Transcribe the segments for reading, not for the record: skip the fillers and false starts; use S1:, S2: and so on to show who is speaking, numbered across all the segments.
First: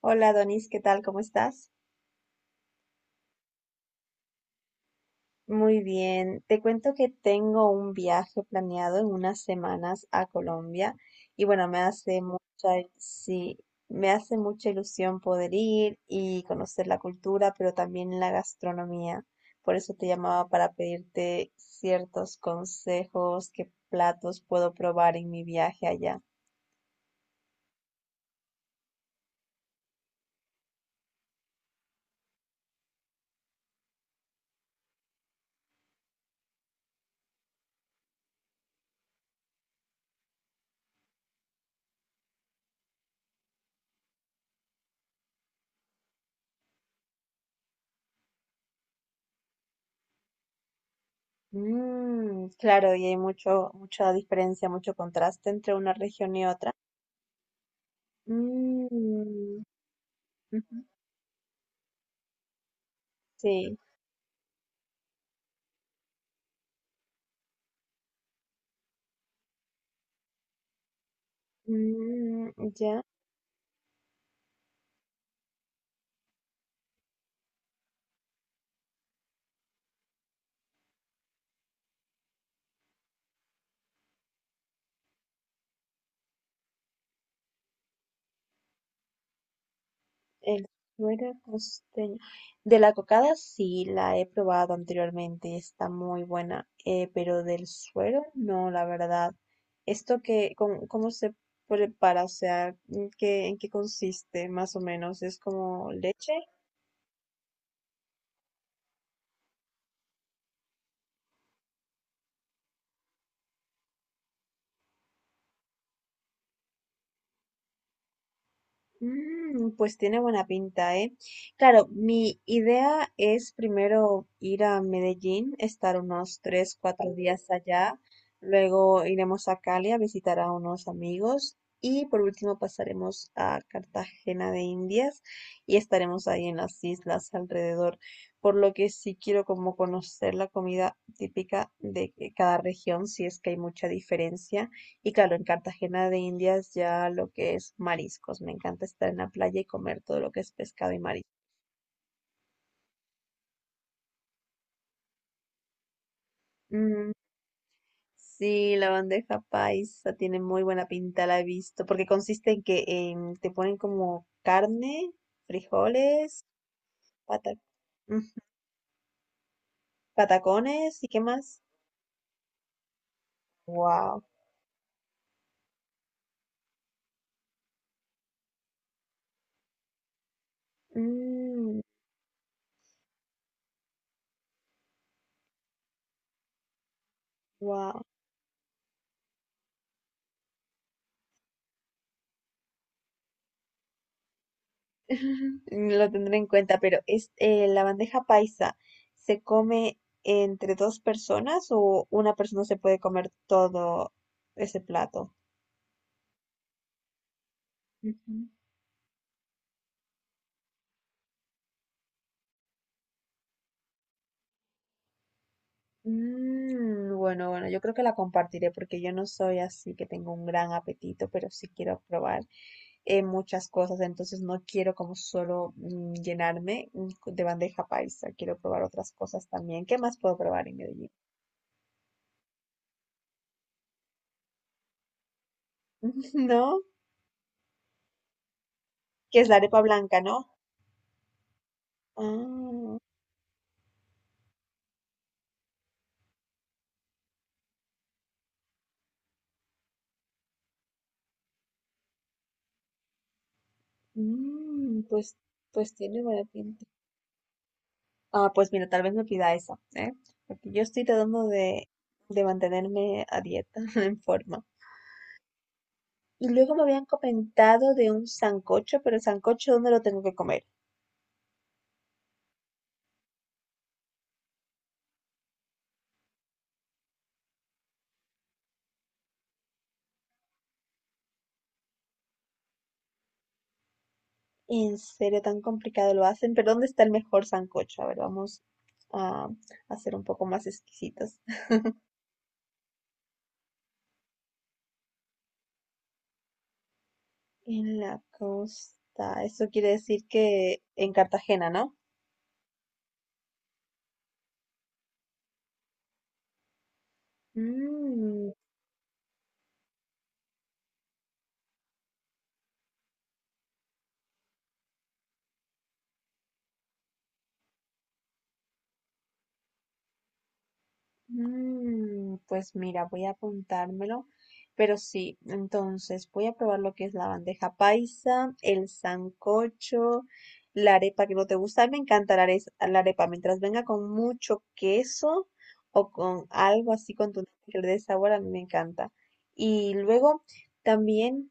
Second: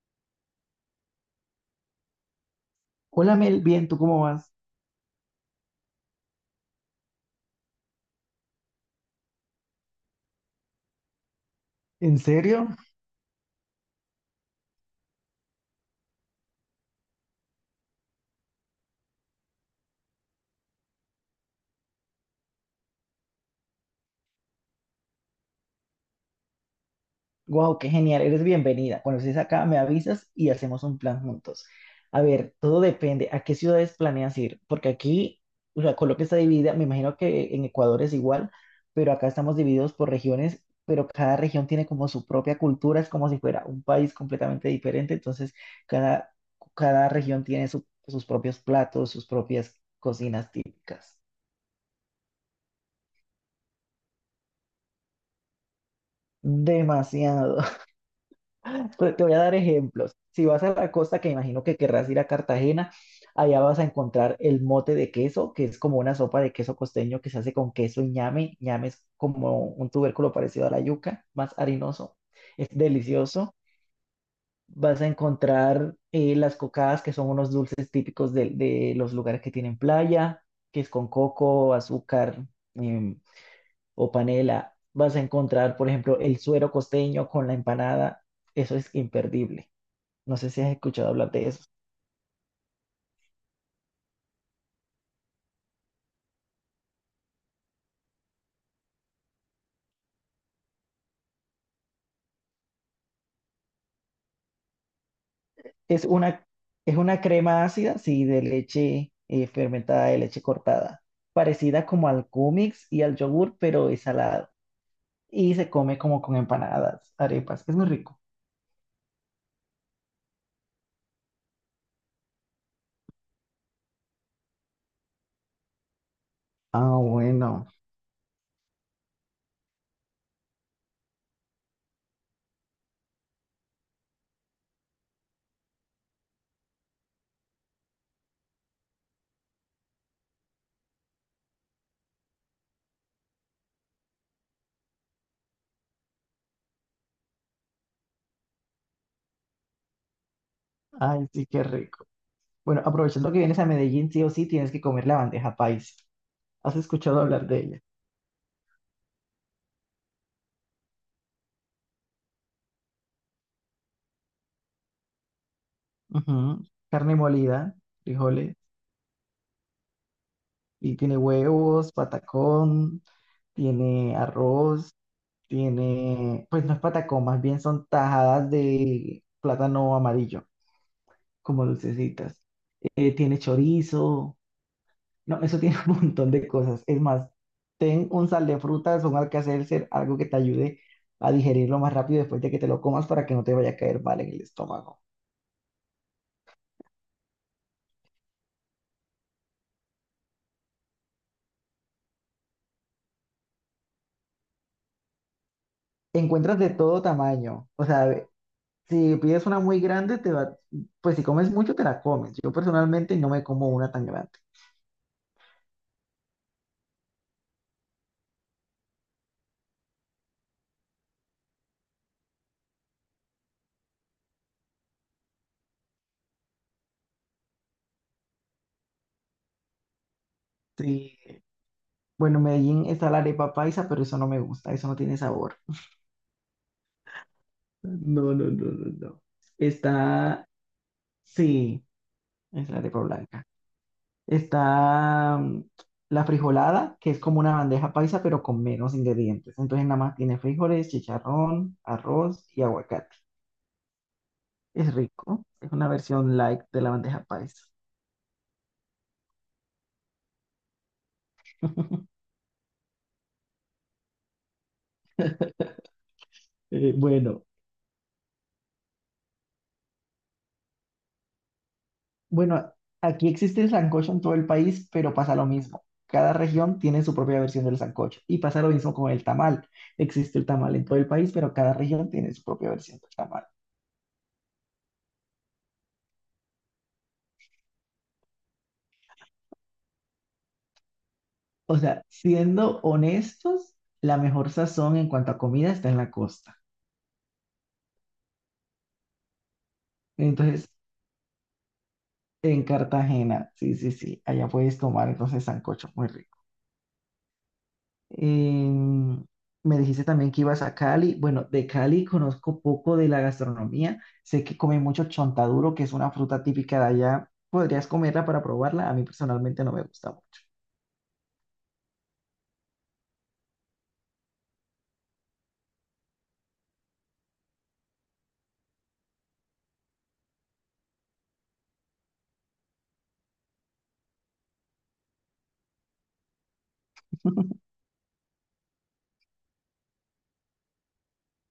S1: Hola Donis, ¿qué tal? ¿Cómo estás?
S2: Hola Mel, bien, ¿tú cómo vas?
S1: Muy bien. Te cuento que tengo un viaje planeado en unas semanas a Colombia y bueno, me
S2: ¿En
S1: hace
S2: serio?
S1: mucha, sí, me hace mucha ilusión poder ir y conocer la cultura, pero también la gastronomía. Por eso te llamaba para pedirte ciertos consejos, qué platos puedo probar en mi viaje allá.
S2: Wow, qué genial, eres bienvenida. Cuando estés acá, me avisas y hacemos un plan juntos. A ver, todo depende a qué ciudades planeas ir, porque aquí, o sea, Colombia está dividida, me imagino que en Ecuador es igual, pero acá estamos divididos por regiones, pero cada región tiene como su propia cultura, es como si fuera un país completamente diferente, entonces cada, cada región tiene sus propios platos, sus propias cocinas típicas.
S1: Claro, y hay mucho, mucha diferencia, mucho contraste entre una región y otra.
S2: Demasiado. Te voy a dar
S1: Mm.
S2: ejemplos. Si vas a
S1: Ujú.
S2: la costa, que imagino que querrás ir a Cartagena, allá
S1: Sí.
S2: vas a encontrar el mote de queso, que es como una sopa de queso costeño que se hace con queso y ñame. Ñame es como un tubérculo parecido a la yuca, más harinoso.
S1: Mm,
S2: Es
S1: ya
S2: delicioso. Vas a encontrar las cocadas, que son unos dulces típicos de los lugares que tienen playa, que es con coco, azúcar em, o panela. Vas a encontrar, por ejemplo, el suero costeño con la empanada. Eso es imperdible. No sé si
S1: el
S2: has escuchado hablar
S1: suero
S2: de eso.
S1: costeño. De la cocada sí la he probado anteriormente, está muy buena, pero del suero no, la verdad. ¿Esto que, cómo, cómo se prepara? O sea, en qué consiste más o menos? ¿Es como
S2: Es
S1: leche?
S2: una, es una crema ácida, sí, de leche fermentada, de leche cortada, parecida como al cúmix y al yogur, pero es salado. Y se come como con empanadas, arepas. Es muy rico.
S1: Pues tiene buena pinta, ¿eh? Claro, mi idea es primero ir a Medellín, estar unos tres,
S2: Ah,
S1: cuatro días
S2: bueno.
S1: allá, luego iremos a Cali a visitar a unos amigos y por último pasaremos a Cartagena de Indias y estaremos ahí en las islas alrededor, por lo que sí quiero como conocer la comida típica de cada región, si es que hay mucha diferencia. Y claro, en Cartagena de Indias ya lo que es mariscos. Me encanta estar en la playa y comer todo lo que es pescado y
S2: Ay,
S1: marisco.
S2: sí, qué rico. Bueno, aprovechando que vienes a Medellín, sí o sí, tienes que comer la bandeja paisa. ¿Has
S1: Mm,
S2: escuchado hablar de ella?
S1: sí, la bandeja paisa tiene muy buena pinta, la he visto, porque consiste en que te ponen como carne, frijoles,
S2: Ujú. Carne
S1: pata-
S2: molida,
S1: mm,
S2: frijoles, y
S1: patacones y
S2: tiene
S1: qué más.
S2: huevos, patacón, tiene
S1: Wow.
S2: arroz. Tiene, pues no es patacón, más bien son tajadas de plátano amarillo, como dulcecitas. Tiene chorizo, no, eso tiene un montón de cosas. Es más,
S1: Wow.
S2: ten un sal de frutas, un alcacelcer, algo que te ayude a digerirlo más rápido después de que te lo comas para que no te vaya a caer mal en el estómago.
S1: Lo tendré en cuenta, pero es la bandeja paisa se come entre dos personas o una persona se puede comer todo ese plato.
S2: Encuentras de todo tamaño, o sea,
S1: Ujú.
S2: si pides una muy grande, te va, pues si comes mucho, te la comes. Yo personalmente no me como una tan grande.
S1: Bueno, yo creo que la compartiré porque yo no soy así que tengo un gran apetito, pero sí quiero probar muchas cosas, entonces no quiero como solo llenarme de bandeja paisa, quiero probar otras cosas también. ¿Qué más puedo probar en Medellín?
S2: Sí, bueno, en Medellín está la arepa paisa, pero eso no me gusta, eso no tiene sabor.
S1: ¿No?
S2: No, no, no, no, no.
S1: Que es la arepa blanca, ¿no?
S2: Está, sí, es la arepa
S1: Ah.
S2: blanca. Está mm, la frijolada, que es como una bandeja paisa, pero con menos ingredientes. Entonces nada más tiene frijoles, chicharrón, arroz y aguacate. Es
S1: Mm, pues,
S2: rico, es una
S1: pues tiene
S2: versión
S1: buena
S2: light de
S1: pinta.
S2: la bandeja paisa.
S1: Ah, pues mira, tal vez me pida esa, ¿eh? Porque yo estoy tratando de mantenerme a dieta, en forma. Y luego me habían
S2: Bueno.
S1: comentado de un sancocho, pero el sancocho, ¿dónde lo tengo que comer?
S2: Bueno, aquí existe el sancocho en todo el país, pero pasa lo mismo. Cada región tiene su propia versión del sancocho y pasa lo mismo con el tamal. Existe el tamal en todo el país, pero cada región tiene su propia versión del tamal.
S1: En serio, tan complicado lo hacen, pero ¿dónde está el mejor sancocho? A ver, vamos a hacer un poco más exquisitos.
S2: O sea, siendo honestos, la mejor sazón en cuanto a comida está en la costa.
S1: En la costa, eso quiere decir
S2: Entonces,
S1: que en Cartagena, ¿no?
S2: en Cartagena, sí, sí, sí, allá puedes tomar entonces sancocho, muy rico.
S1: Mm.
S2: Em, me dijiste también que ibas a Cali. Bueno, de Cali conozco poco de la gastronomía. Sé que comen mucho chontaduro, que es una fruta típica de allá. ¿Podrías comerla para probarla? A mí personalmente no me gusta mucho.
S1: Pues mira, voy a apuntármelo, pero sí, entonces voy a probar lo que es la bandeja paisa, el sancocho, la arepa que no te gusta. A mí me encanta la la arepa, mientras venga con mucho queso o con algo así contundente que le dé sabor, a mí me encanta. Y luego también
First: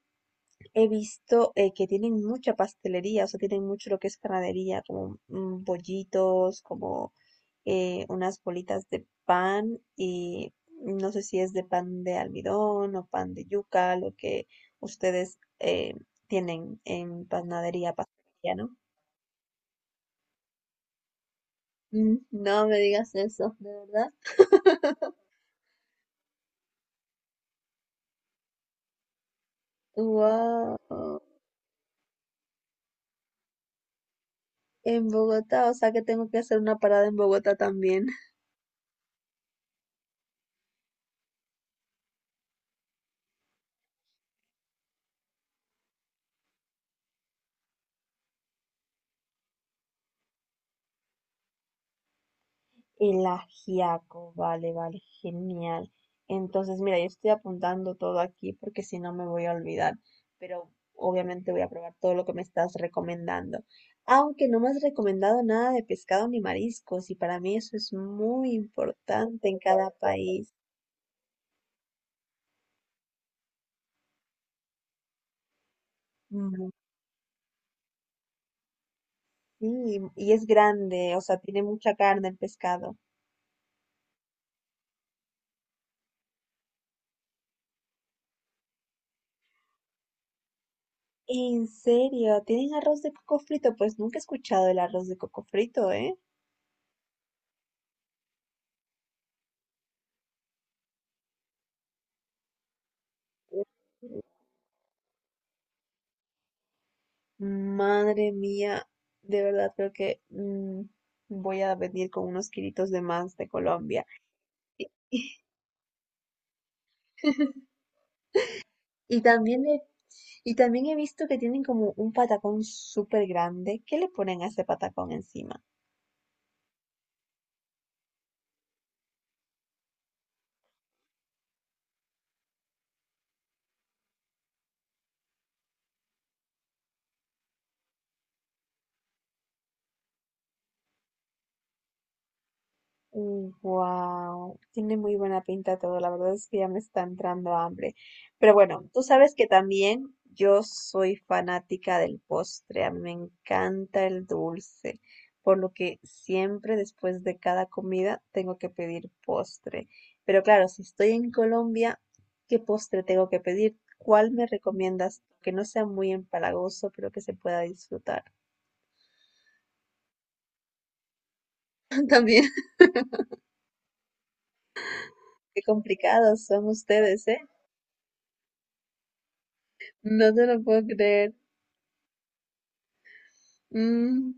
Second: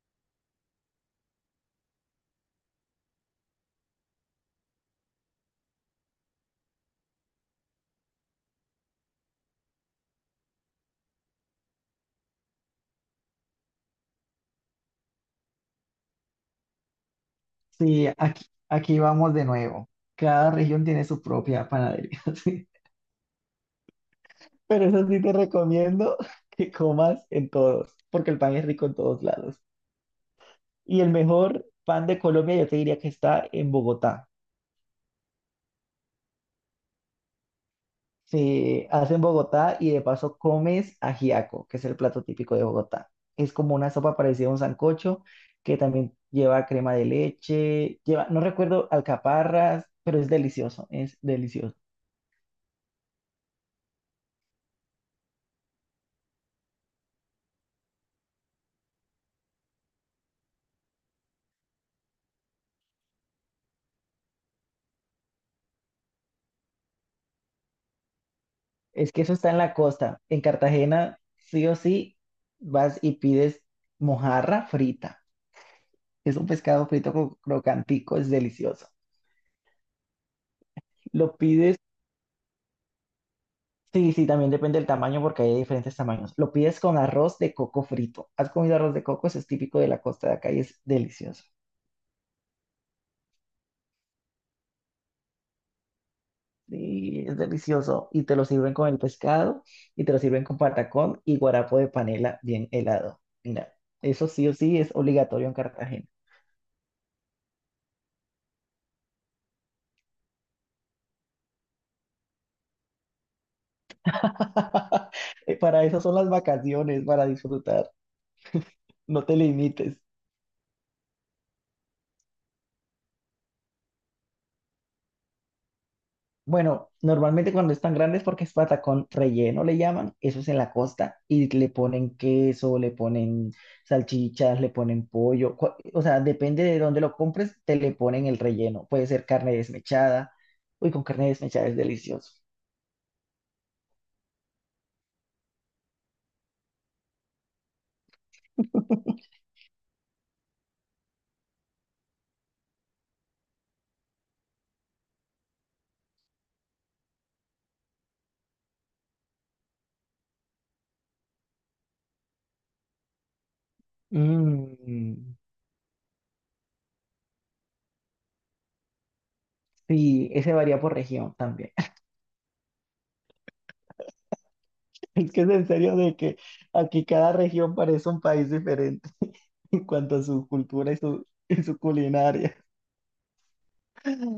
S1: he visto que tienen mucha pastelería, o sea, tienen mucho lo que es panadería, como bollitos, como unas bolitas de pan y no sé si es de pan de almidón o pan de yuca, lo que ustedes tienen en panadería,
S2: Sí,
S1: pastelería, ¿no?
S2: aquí vamos de nuevo. Cada región tiene su propia panadería.
S1: No
S2: Sí.
S1: me digas eso, de verdad.
S2: Pero eso sí te recomiendo que comas en todos, porque el pan es rico en todos lados. Y el
S1: Wow.
S2: mejor pan de Colombia yo te diría que está en Bogotá.
S1: En Bogotá, o sea que tengo que hacer una parada en Bogotá también.
S2: Se hace en Bogotá y de paso comes ajiaco, que es el plato típico de Bogotá. Es como una sopa parecida a un sancocho que también lleva crema de leche, lleva, no recuerdo, alcaparras, pero es delicioso, es delicioso.
S1: El ajiaco, vale, vale, genial. Entonces, mira, yo estoy apuntando todo aquí porque si no me voy a olvidar, pero obviamente voy a probar todo lo que me estás recomendando. Aunque no me has recomendado nada de pescado ni mariscos, y para mí eso es muy
S2: Es que eso
S1: importante
S2: está
S1: en
S2: en la
S1: cada
S2: costa. En
S1: país.
S2: Cartagena, sí o sí, vas y pides mojarra frita. Es un
S1: Mm.
S2: pescado frito crocantico, es delicioso.
S1: Sí, y es grande, o
S2: Lo
S1: sea, tiene
S2: pides
S1: mucha carne el pescado.
S2: sí, sí, también depende del tamaño porque hay de diferentes tamaños. Lo pides con arroz de coco frito. ¿Has comido arroz de coco? Eso es típico de la costa de acá y es delicioso.
S1: ¿En serio? ¿Tienen arroz de coco frito? Pues nunca he escuchado el arroz de coco frito, ¿eh?
S2: Sí, es delicioso. Y te lo sirven con el pescado y te lo sirven con patacón y guarapo de panela bien helado. Mira, eso sí o sí es obligatorio en Cartagena.
S1: Madre mía, de verdad creo que voy a venir con unos kilitos de más de Colombia.
S2: Para eso son las vacaciones, para disfrutar.
S1: Y
S2: No te
S1: también he,
S2: limites.
S1: y también he visto que tienen como un patacón súper grande. ¿Qué le ponen a ese patacón encima?
S2: Bueno, normalmente cuando están grandes porque es patacón relleno, le llaman, eso es en la costa, y le ponen queso, le ponen salchichas, le ponen pollo, o sea, depende de dónde lo compres, te le ponen el relleno, puede ser carne desmechada, uy, con carne desmechada es delicioso.
S1: Wow, tiene muy buena pinta todo, la verdad es que ya me está entrando hambre. Pero bueno, tú sabes que también yo soy fanática del postre, a mí me encanta el dulce, por lo que siempre después de cada comida tengo que pedir postre. Pero claro, si estoy en Colombia, ¿qué postre tengo que pedir? ¿Cuál me recomiendas?
S2: Mm,
S1: Que no sea muy empalagoso, pero que se pueda disfrutar.
S2: sí, ese varía por región también.
S1: También,
S2: Es que es
S1: qué
S2: en serio de que
S1: complicados son
S2: aquí
S1: ustedes,
S2: cada
S1: ¿eh?
S2: región parece un país diferente en cuanto a
S1: No te
S2: su
S1: lo puedo
S2: cultura y
S1: creer.
S2: y su culinaria.
S1: Mm.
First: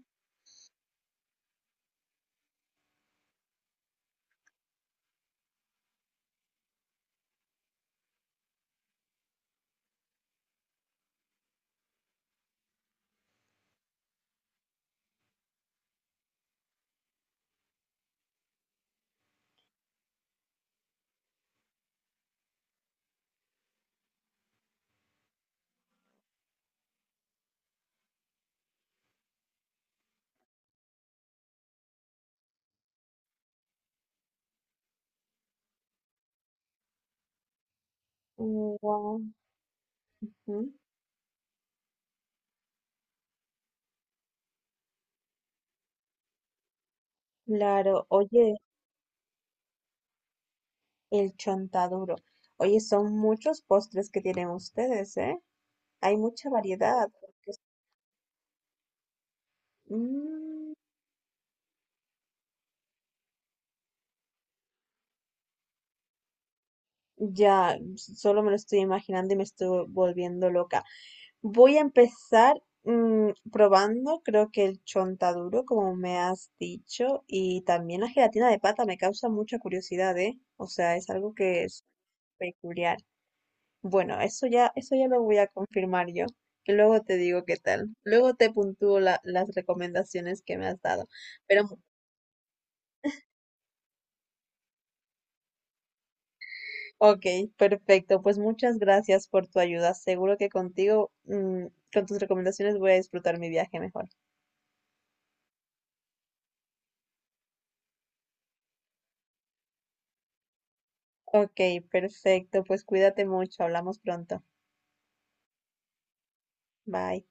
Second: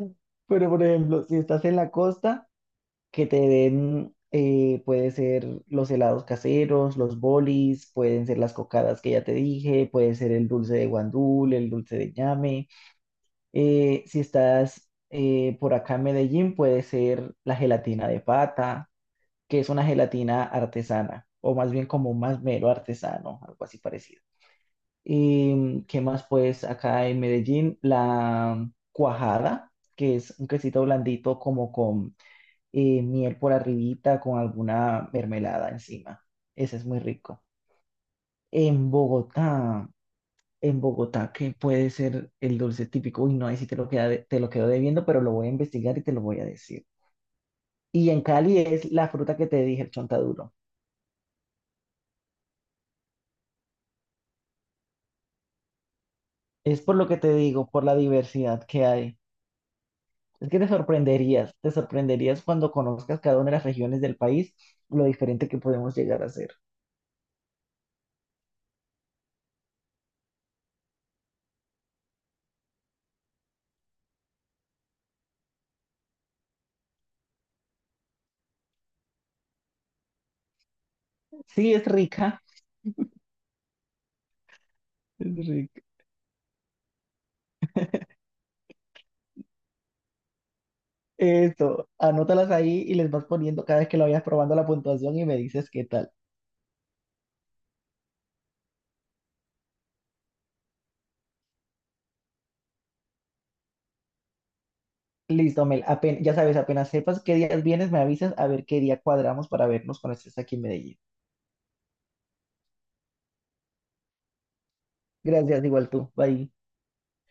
S2: Pero, por ejemplo, si estás en la costa, que te den, puede ser los helados caseros, los bolis, pueden ser las cocadas que ya te dije, puede ser el dulce de guandul, el dulce de ñame. Si estás por acá en Medellín, puede ser la gelatina de pata, que es una gelatina artesana, o más bien como un masmero artesano, algo así parecido. Y qué más, pues acá en Medellín, la cuajada, que es un quesito blandito como con miel por arribita, con alguna mermelada encima. Ese es muy rico. En
S1: Guau.
S2: Bogotá,
S1: Ujú.
S2: en Bogotá, ¿qué puede ser el dulce típico? Uy, no, ahí sí te lo quedo debiendo, pero lo voy a investigar y te lo voy a decir.
S1: Claro,
S2: Y en
S1: oye,
S2: Cali es la fruta que te dije, el chontaduro.
S1: el chontaduro. Oye, son muchos postres que tienen ustedes, ¿eh? Hay mucha
S2: Es por lo
S1: variedad.
S2: que te digo, por la diversidad que hay. Es que
S1: Mm,
S2: te sorprenderías cuando conozcas cada una de las regiones del país, lo diferente que podemos llegar a ser.
S1: ya, s- solo me lo estoy imaginando y me estoy volviendo loca. Voy a empezar probando, creo que el chontaduro, como me has dicho, y también la gelatina de pata me causa mucha curiosidad, ¿eh? O sea, es algo que
S2: Sí,
S1: es
S2: es rica,
S1: peculiar. Bueno, eso ya lo voy a
S2: es rica.
S1: confirmar yo. Y luego te digo qué tal. Luego te puntúo las recomendaciones que me has dado. Pero,
S2: Esto, anótalas ahí y les vas poniendo cada vez que lo vayas probando la puntuación y me dices qué tal.
S1: ok, perfecto. Pues muchas gracias por tu ayuda. Seguro que contigo, con tus recomendaciones voy a disfrutar mi viaje mejor.
S2: Listo, Mel, ya sabes, apenas sepas qué días vienes, me avisas a ver qué día cuadramos para vernos cuando estés aquí en Medellín.
S1: Ok, perfecto. Pues cuídate mucho. Hablamos pronto.
S2: Gracias, igual tú. Bye.
S1: Bye.